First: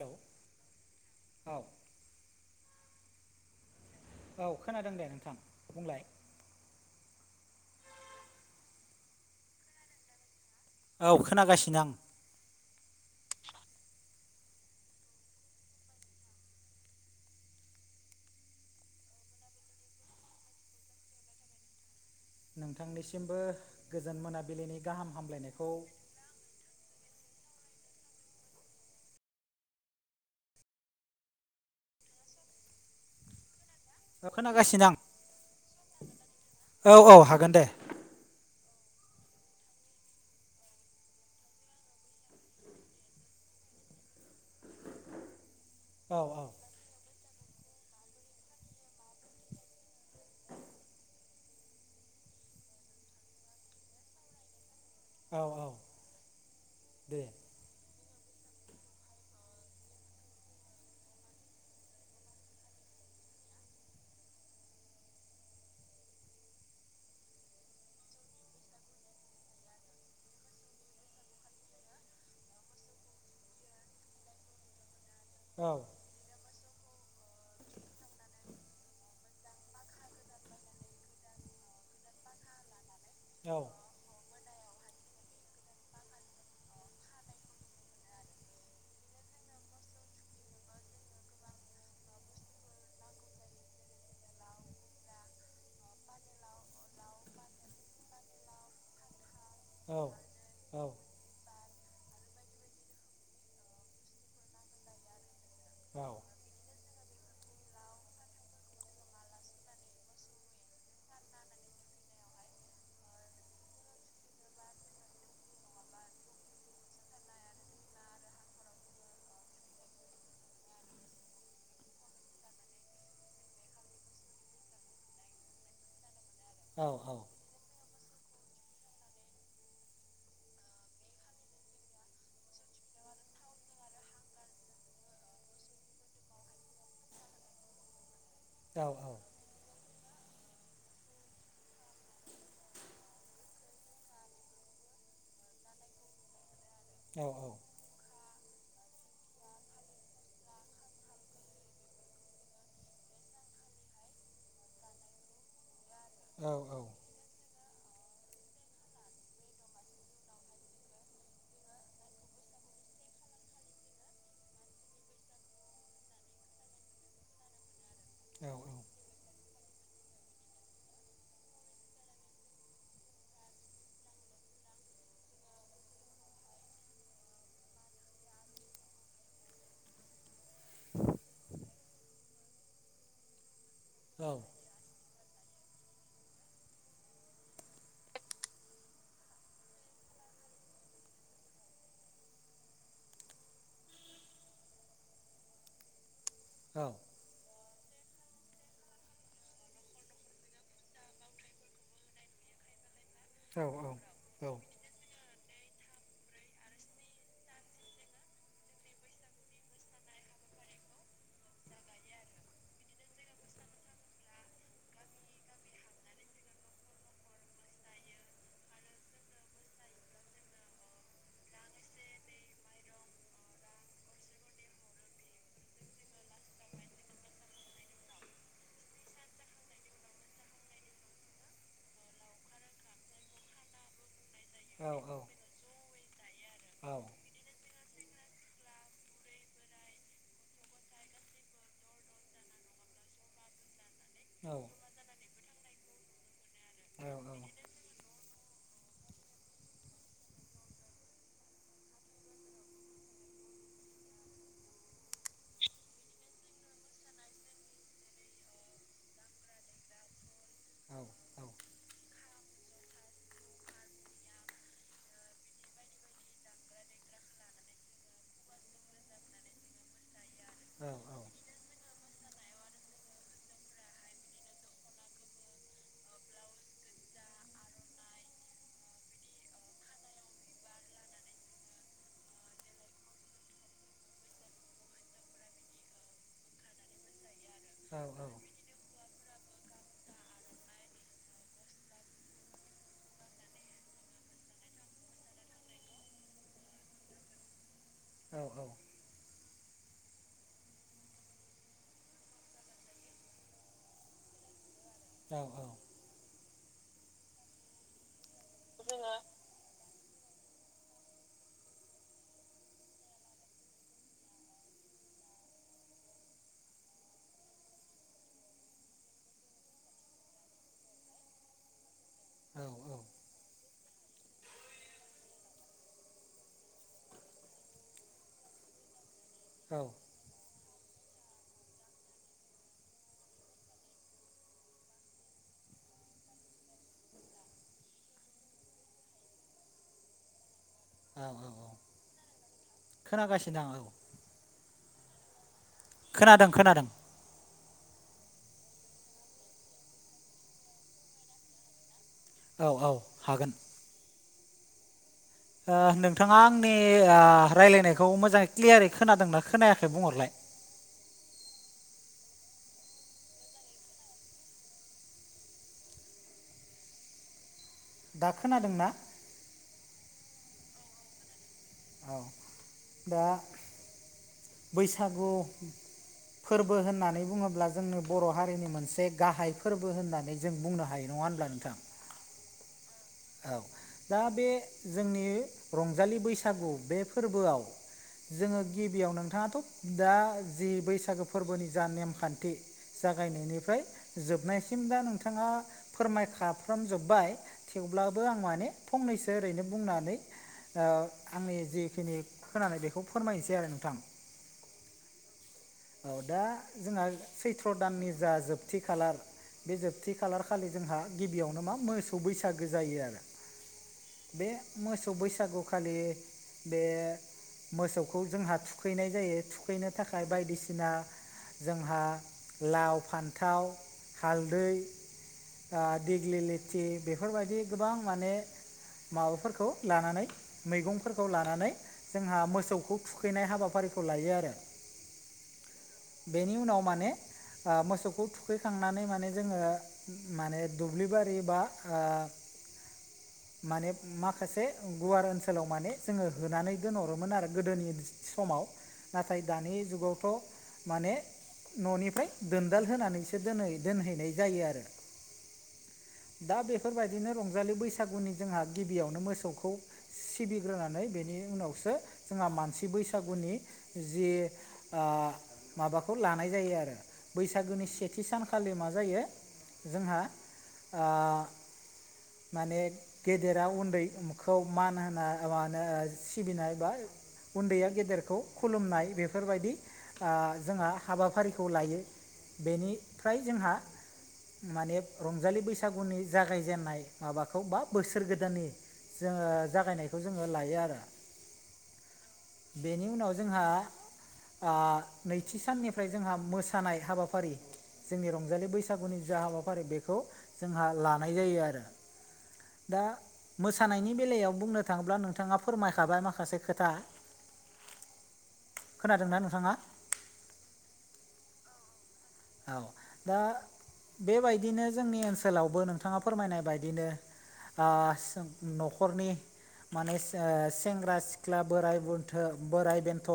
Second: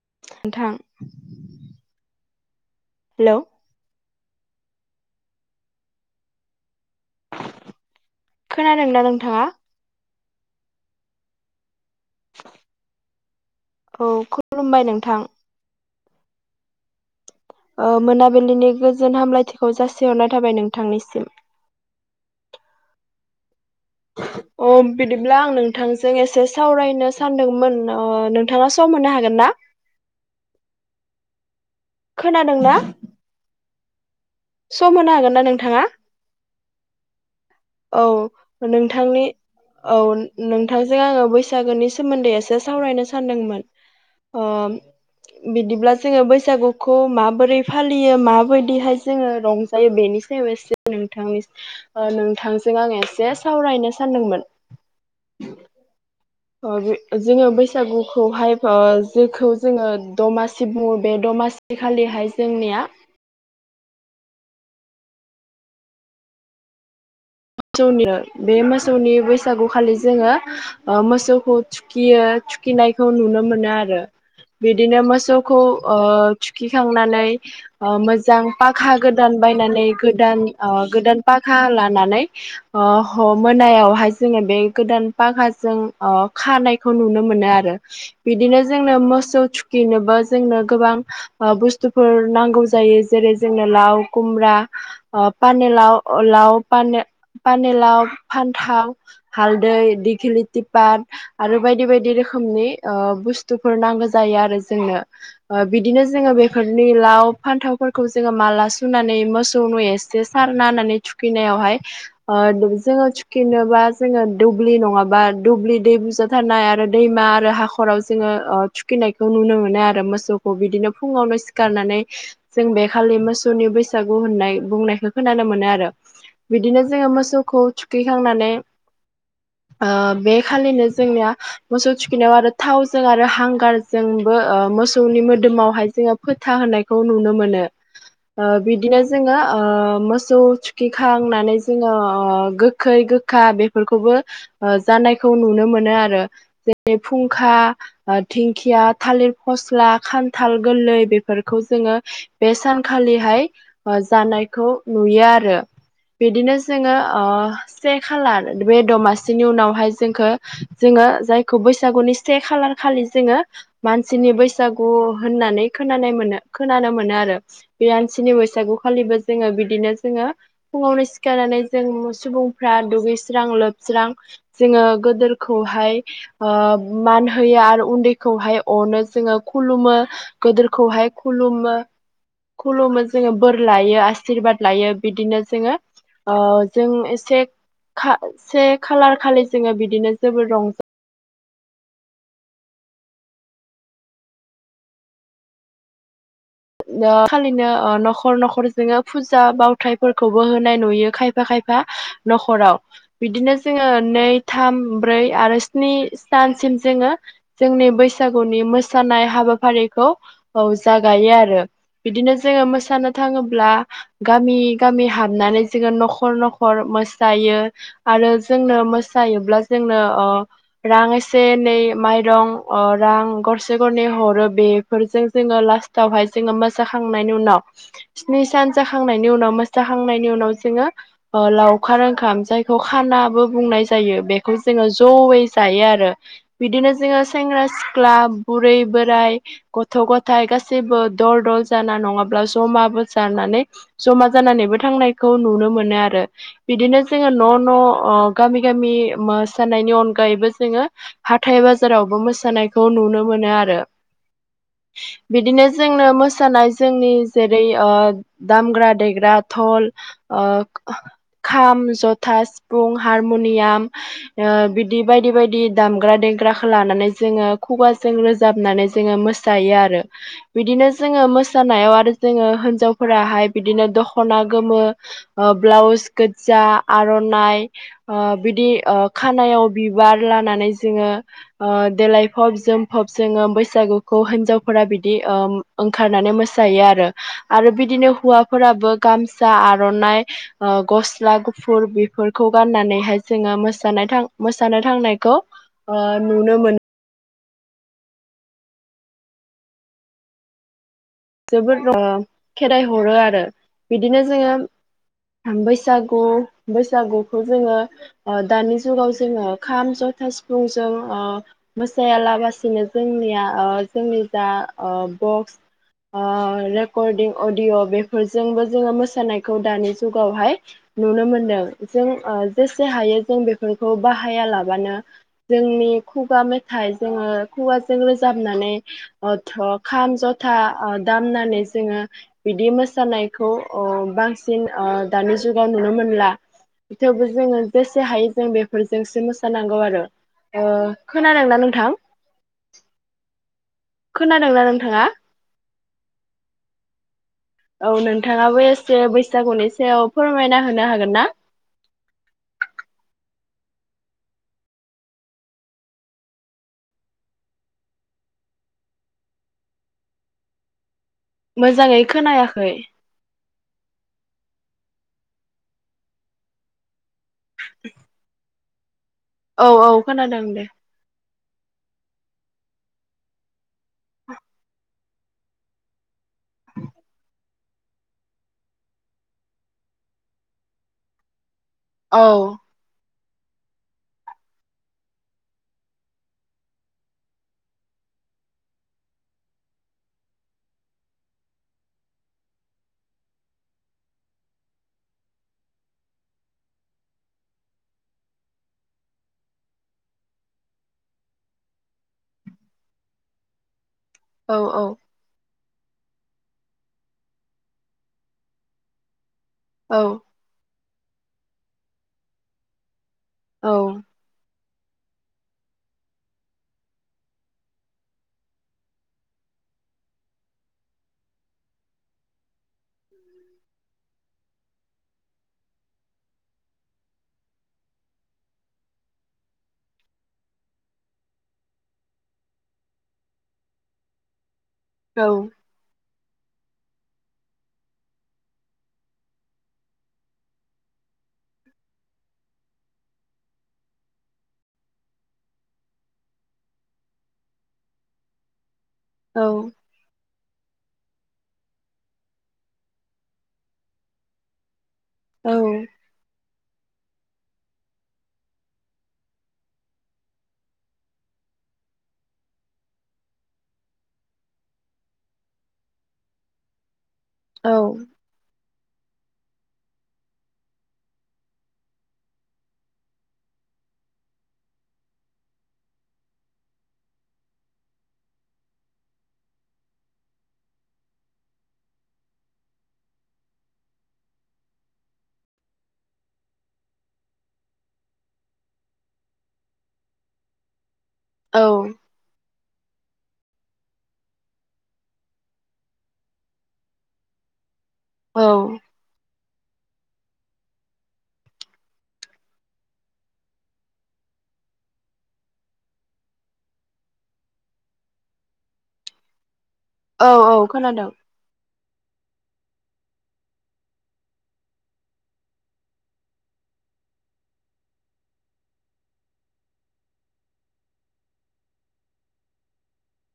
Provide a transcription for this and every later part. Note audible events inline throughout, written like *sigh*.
Hello नोंथां। औ hello औ खोनादों दे नोंथां बुंलाय? खोनादों ना नोंथाङा? औ खोनागासिनो आं। औ खुलुमबाय नोंथां। ओ मोनाबिलिनि गोजोन हामलायथिखौ जासिहरनाय थाबाय नोंथांनिसिम। नोंथांनिसिमबो गोजोन मोनाबिलिनि गाहाम हामग्लायनायखौ जों एसे सावरायनो सानदोंमोन। ओ नोंथाङा सम होनो हागोन ना? खोनादों ना? औ खोनागासिनो होनो हागोन ना नोंथाङा आं औ औ हागोन दे। औ नोंथांनि औ नोंथांजों आङो बैसागोनि सोमोन्दै एसे सावरायनो सानदोंमोन। अ बिदिब्ला जोङो औ औ बैसागु खौ माबोरै फालियो माबायदिहाय जोङो रं जायो बेनि सायाव एसे नोंथांनि ओ नों थांजों आं एसे सावरायनो सानदोंमोन। औ औ अ बे दे जोङो बै बैसागुखौहाय ओ जेखौ जोङो दमासि बुङो बे दमासि खालिहाय जोंनिया *unintelligible* बे मोसौनि बैसागु खालि जोङो ओ मोसौखौ थुखियो थुखिनायखौ नुनो मोनो आरो बिदिनो मोसौ खौ औ औ ओ थुखिखांनानै ओ मोजां पाखा गोदान बायनानै गोदान ओ गोदान पाखा लानानै ओ ह औ मोनायावहाय जोङो बे गोदान पाखाजों ओ खानायखौ नुनो मोनो आरो। बिदिनो जोंनो मोसौ थुखिनोबो जोंनो गोबां ओ बुस्थुफोर नांगौ जायो जेरै जोंनो लाव खुमब्रा ओ पानेलाव ओ‌ लाव पाने पानेलाव फान्थाव हालदै औ दिखिलिटि औ पात आरो बायदि बायदि रोखोमनि ओ बुस्तुफोर नांगौ जायो आरो जोंनो। ओ औ बिदिनो जोंङो बे बेफोरनि लाव फान्थावफोरखौ जोङो माला सुनानै मोसौनो एसे सारना होनानै थुख थुखैनायावहाय ओ जोङो थुखिनोबा जोङो दुब्लि नङाबा दुब्लि दै बुजा थानाय आरो दैमा आरो हाखराव जोङो ओ थुखिनायखौ नुनो मोनो आरो मोसौखौ बिदिनो फुङावनो सि खारनानै जों बे खालि मोसौनि बैसागु होननाय बुंनायखौ खोनानो मोनो आरो। बिदि औ जोङो औ मोसौखौ थुखैखांनानै ओ बे खालिनो जोंनिया मोसौ थुखैनायाव आरो थावजों आरो हांगारजोंबो ओ मोसौनि मोदोमावहाय जोङो फोथा होनायखौ नुनो मोनो। ओ बिदिनो औ जोङो ओ मोसौ थुखिखांनानै जोङो ओ गोखै गोखा बेफोरखौबो ओ जानायखौ नुनो मोनो आरो जेरै खुंखा धिंखिया, थालिर फस्ला, खान्थाल गोरलै बेफोरखौ जोङो बे सानखालिहाय ओ जानायखौ नुयो आरो बिदिनो जोङो ओ से खालार बे दमासिनि उनावहाय जोंखौ जोङो जायखौ बैसागुनि से खालार खालि जोङो मानसिनि बैसागु होननानै खोनानाय मोनो खोनानो मोनो आरो। बे मानसिनि बैसागुखालिबो जोङो बिदिनो जोङो फुङावनो सि सिखारनानै जों सुबुंफ्रा दुगैस्रां लोबस्रां जोङो गोदोरखौहाय ओ मान होयो आरो उन्दैखौहाय अनो जोङो खुलुमो। गोदोरखौहाय खुलुमो, खुलुमो जोङो बोर लायो आसशिरबाद लायो। बिदिनो जोङो ओ जों एसे खा से खालार खालि जोङो बिदिनो जोबोद रंजा ओ खालिनो ओ न'खर न'खर जोङो फुजा बावथायफोरखौबो होनाय नुयो, खायफा खायफा न'खराव बिदिनो जोङो नै थाम आमफ्राय आरो स्नि सानसिम जोङो जोंनि बैसागुनि मोसानाय हाबाफारिखौ औ जागायो आ रो बिदिनो जोङो मोसानो थाङोब्ला गामि गामि हाबनानै जोङो न'खर न'खर मोसायो। आरो जोंनो मोसायोब्ला जोंनो ओ रां एसे नै माइरं ओ रां गरसे गरनै हरो बे बेफोरजों जोङो लास्टावहाय जोङो मोसाखांनायनि उनाव स्नि सान जाखांनायनि उनाव मोसाखांनायनि उनाव जोङो ओ लावखार ओंखाम जायखौ खानाबो बुंनाय जायो। बे खौ जोङो जयै जायो आरो। बिदिनो जोङो सेंग्रा सिख्ला, बुरै बोराय, गथ' गथाइ गासैबो दल दल जाना नङाब्ला जमाबो जानानै जमा जानानैबो थांनाय खौ नुनो मोनो आरो। बिदिनो जोङो न' न' अ गामि गामि मोसानायनि अनगायैबो जोङो हाथाय बाजारावबो मोसानायखौ नुनो मोनो आरो। बिदिनो जोंनो मोसानाय जोंनि जेरै ओ दामग्रा देग्रा धल ओ खाम, जथा, सिफुं, हारमनियाम ओ बिदि बायदि बायदि दामग्रा देग्राखो लानानै जोङो खुगाजों रोजाबनानै जोङो मोसा सायो आरो बिदिनो जोङो मोसा जानायाव आरो जोङो हिनजावफोराहाय बिदिनो दख'ना गोमो ओ ब्लाउस गोजा आर'नाइ ओ बिदि ओ खानायाव बिबार लानानै जोङो ओ देलायफब जोमफब जोङो बैसागुखौ हिनजावफोरा बिदि ओम ओंखारनानै मोसायो आरो। आरो बिदिनो हौवा फोराबो गामसा आर'नाइ ओ गस्ला गुफुर बेफोरखौ गाननानैहाय जोङो मोसानाय थां मोसानो थांनायखौ ओ नुनो मोन औ औ। जोबोद ओ खेदाय हरो आरो बिदिनो जोङो बैसागु बैसागुखौ जोङो दानि जुगाव जोङो खाम जथा सिफुंजों ओ मोसायालाबासिनो जोंनिया जोंनि जा ओ बक्स ओ रेकर्डिं अडिय' बेफोरजोंबो जोङो मोसानायखौ दानि जुगावहाय नुनो मोनदों जों ओ जेसे हायो जों बेफोरखौ बाहाया लाबानो जोंनि खुगा मेथाइ जोङो खुगाजों रोजाबनानै अथ' औ औ खाम जथा ओ दामनानै जोङो बिदि मोसानायखौ ओ बांसिन ओ दानि जुगाव नुनो मोनला। थेवबो जोङो जेसे हायो जों बेफोरजोंसो मोसानांगौ आरो ओ औ औ खोनादोंना औ नोंथां खोनागासिनो औ। खोनादोंना नोंथाङा? खोनादों खोनादों। औ नोंथाङाबो एसे बैसागुनि एसे फोरमायना होनो हागोन ना? औ औ हागोन। नोंथाङा आंनि ओ रायज्लायनायखौ मोजाङै क्लियारै खोनादोंना खोनायाखै बुंहरलाय। मोजाङै खोनायाखै। दा खोनादों ना? औ औ खोनादों दे। औ दा बैसागु फोरबो होननानै बुङोब्ला जोंनि बर' हारिनि मोनसे गाहाय फोरबो होननानै बुंनो हायो नङा होनब्ला नोंथां? औ। औ दा बे जोंनि रंजालि बैसागु बे फोरबोआव जोङो गिबियाव नोंथाङाथ' दा जि बैसागो फोरबोनि जा नेमखान्थि जागायनायनिफ्राय जोबनायसिम दा नोंथाङा फोरमायखाफ्रामजोब्बाय। थेवब्लाबो आं माने फंनैसो ओरैनो बुंनानै ओ आंनि जिखिनि खोनानाय बेखौ फोरमायनोसै आरो नोंथां। औ औ। औ दा जोंहा सैथ्र' दाननि जा जोबथि खालार बे औ जोबथि खालारखालि जोंहा गिबियावनो मा मोसौ बैसागो जायो आरो। औ‌। बे मोसौ बैसागुखालि बे मोसौखौ जोंहा थुखैनाय जायो थुखैनो थाखाय बायदिसिना जोंहा लाव फान्थाव हालदै ओ दिग्लिलिथि बेफोरबायदि गोबां माने माबाफोरखौ लानानै मैगंफोरखौ लानानै जोंहा मोसौखौ थुखैनाय हाबाफारिखौ लायो आरो। औ। बेनि उनाव माने ओ मोसौखौ थुखैखांनानै माने जोङो माने दुब्लि बारि बा ओ *inaudible* माने माखासे गुवार ओनसोलाव माने जोंङो होनानै दोनहरोमोन आरो गोदोनि समाव नाथाय दानि जुगावथ' माने न'निफ्राय दोनदाल होनानैसो दोनहै दोनहैनाय जायो आरो औ दा बेफोरबायदिनो रंजालि बैसागुनि जोंहा गिबियावनो मोसौखौ सिबिग्रोनानै बेनि उनावसो जोंहा मानसि बैसागुनि जि ओ माबाखौ लानाय जायो आरो बैसागोनि सेथि सानखालि मा जायो जोंहा आ माने। गेदेरा उन्दैखौ मान होनाय माहोनो सिबिनाय बा। उन्दैया गेदेरखौ खुलुमनाय बेफोरबायदि। ओ जोंहा हाबाफारिखौ लायो बेनिफ्राय जोंहा। माने रंजालि बैसागुनि जागायजेननाय माबाखौ बा बोसोर गोदाननि। जोंङो जागायनायखौ जोंङो लायो आरो। औ। बेनि उनाव जोंहा। अह नैथि साननिफ्राय जोंहा मोसानाय हाबाफारि। जोंनि औ रंजालि बैसागुनि जा हाबाफारि बेखौ जोंहा लानाय जायो आरो। दा। मोसानायनि बेलायाव बुंनो थाङोब्ला नोंथाङा फोरमायखाबाय माखासे खोथा। खोनादोंना नोंथाङा। औ औ खोनादों। औ दा बेबायदिनो जोंनि ओनसोलावबो नोंथाङा फोरमायनाय बायदिनो। आह सोब न'खरनि। माने सेंग्रा सिख्ला बोराइ बथ बोराइ बेन्थ'।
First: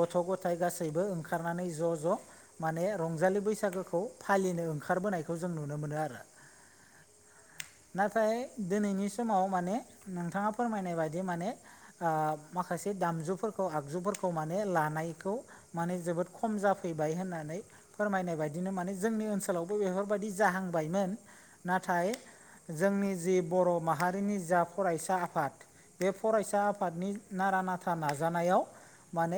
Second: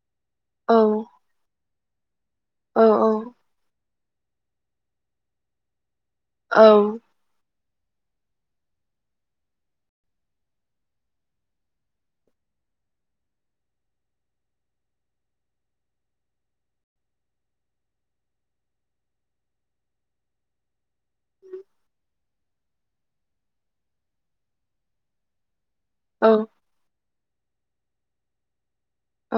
गथ' गथाय औ गासैबो ओंखारनानै ज' ज' औ माने रंजालि। बैसागोखौ फालिनो ओंखारबोनायखौ जों नुनो मोनो आरो। औ। नाथाय दिनैनि समाव माने नोंथाङा फोरमायनाय बायदि माने। ओ माखासे दामजुफोरखौ आगजुफोरखौ माने लानायखौ। माने जोबोद खम जाफैबाय होननानै फोरमायनाय। बेबायदिनो माने जोंनि ओनसोलावबो बेफोरबायदि जाहांबायमोन नाथाय। जोंनि जि बर' माहारिनि जा फरायसा आफाद। बे औ फरायसा आफादनि नारा नाथा नाजानायाव।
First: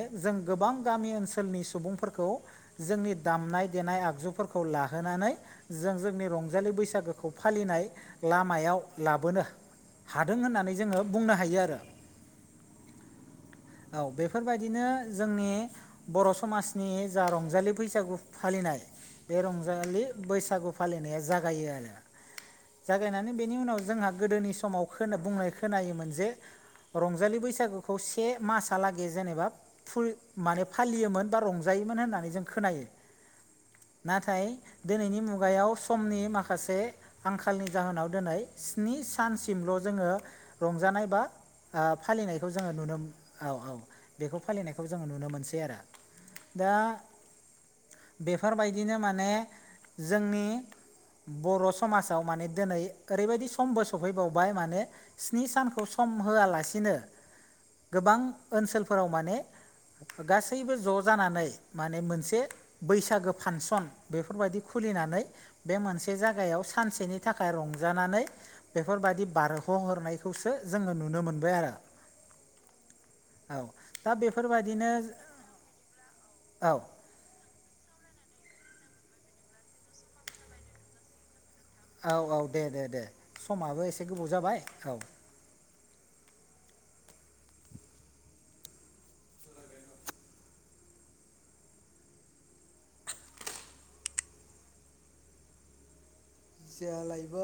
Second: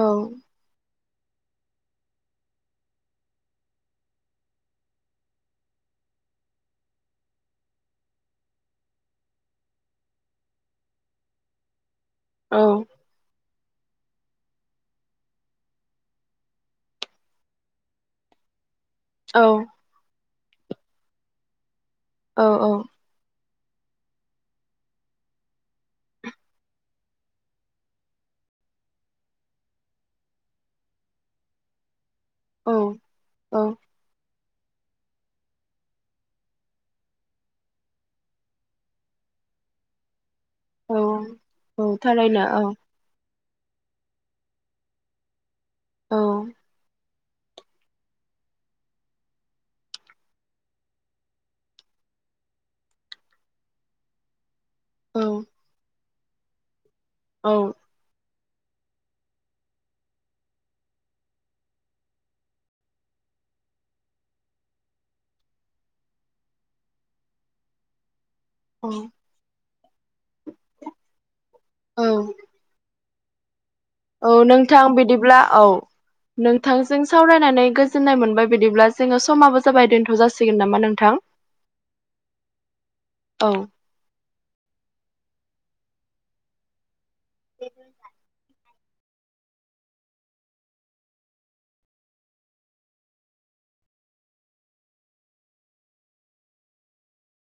औ जों गोबां गामि ओनसोलनि सुबुंफोरखौ जोंनि दामनाय। देनाय आगजुफोरखौ लाहोनानै। जों जोंनि रंजालि बैसागोखौ फालिनाय लामायाव लाबोनो। हादों होननानै जोङो बुंनो हायो आरो। औ। औ बेफोरबायदिनो जोंनि बर' समाजनि जा रंजालि बैसागु। फालिनाय बे रंजालि बैसागु फालिनाया जागायो आरो। औ औ। जागायनानै बेनि उनाव जोंहा गोदोनि समाव बुंनाय खोनायोमोन जे। रंजालि बैसागुखौ से मासहालागै जेनेबा फुल माने फालियोमोन बा रंजायोमोन होननानै जों खोनायो। औ। नाथाय दिनैनि मुगायाव समनि माखासे आंखालनि जाहोनाव दिनै स्नि सानसिमल' जोङो औ रंजानाय बा औ थारैनो फालिनायखौ ओ औ जोङो नुनो मोनो औ औ बेखौ फालिनायखौ जोङो नुनो मोनसै आरो औ दा बेफोरबायदिनो माने जोंनि बर' समाजाव माने दिनै ओरैबायदि समबो सफैबावबाय माने औ स्नि सानखौ सम होआलासिनो औ। गोबां ओनसोलफोराव माने गासैबो ज' जानानै माने मोनसे बैसागो फांसन बेफोरबायदि खुलिनानै बे मोनसे जायागायाव सानसेनि थाखाय रंजानानै औ बेफोरबायदि बारह'हरनायखौसो जोङो नुनो मोनबाय आरो। औ दा औ नोंथां बेफोरबायदिनो बिदिब्ला औ औ नोंथांजों सावरायनानै गोजोननाय मोनबाय बिदिब्ला जोङो समाबो जाबाय दोनथ' जासिगोन नामा नोंथां औ औ दे दे दे औ समाबो एसे गोबाव जाबाय औ *inaudible* *unintelligible* जया लाइबा *unintelligible*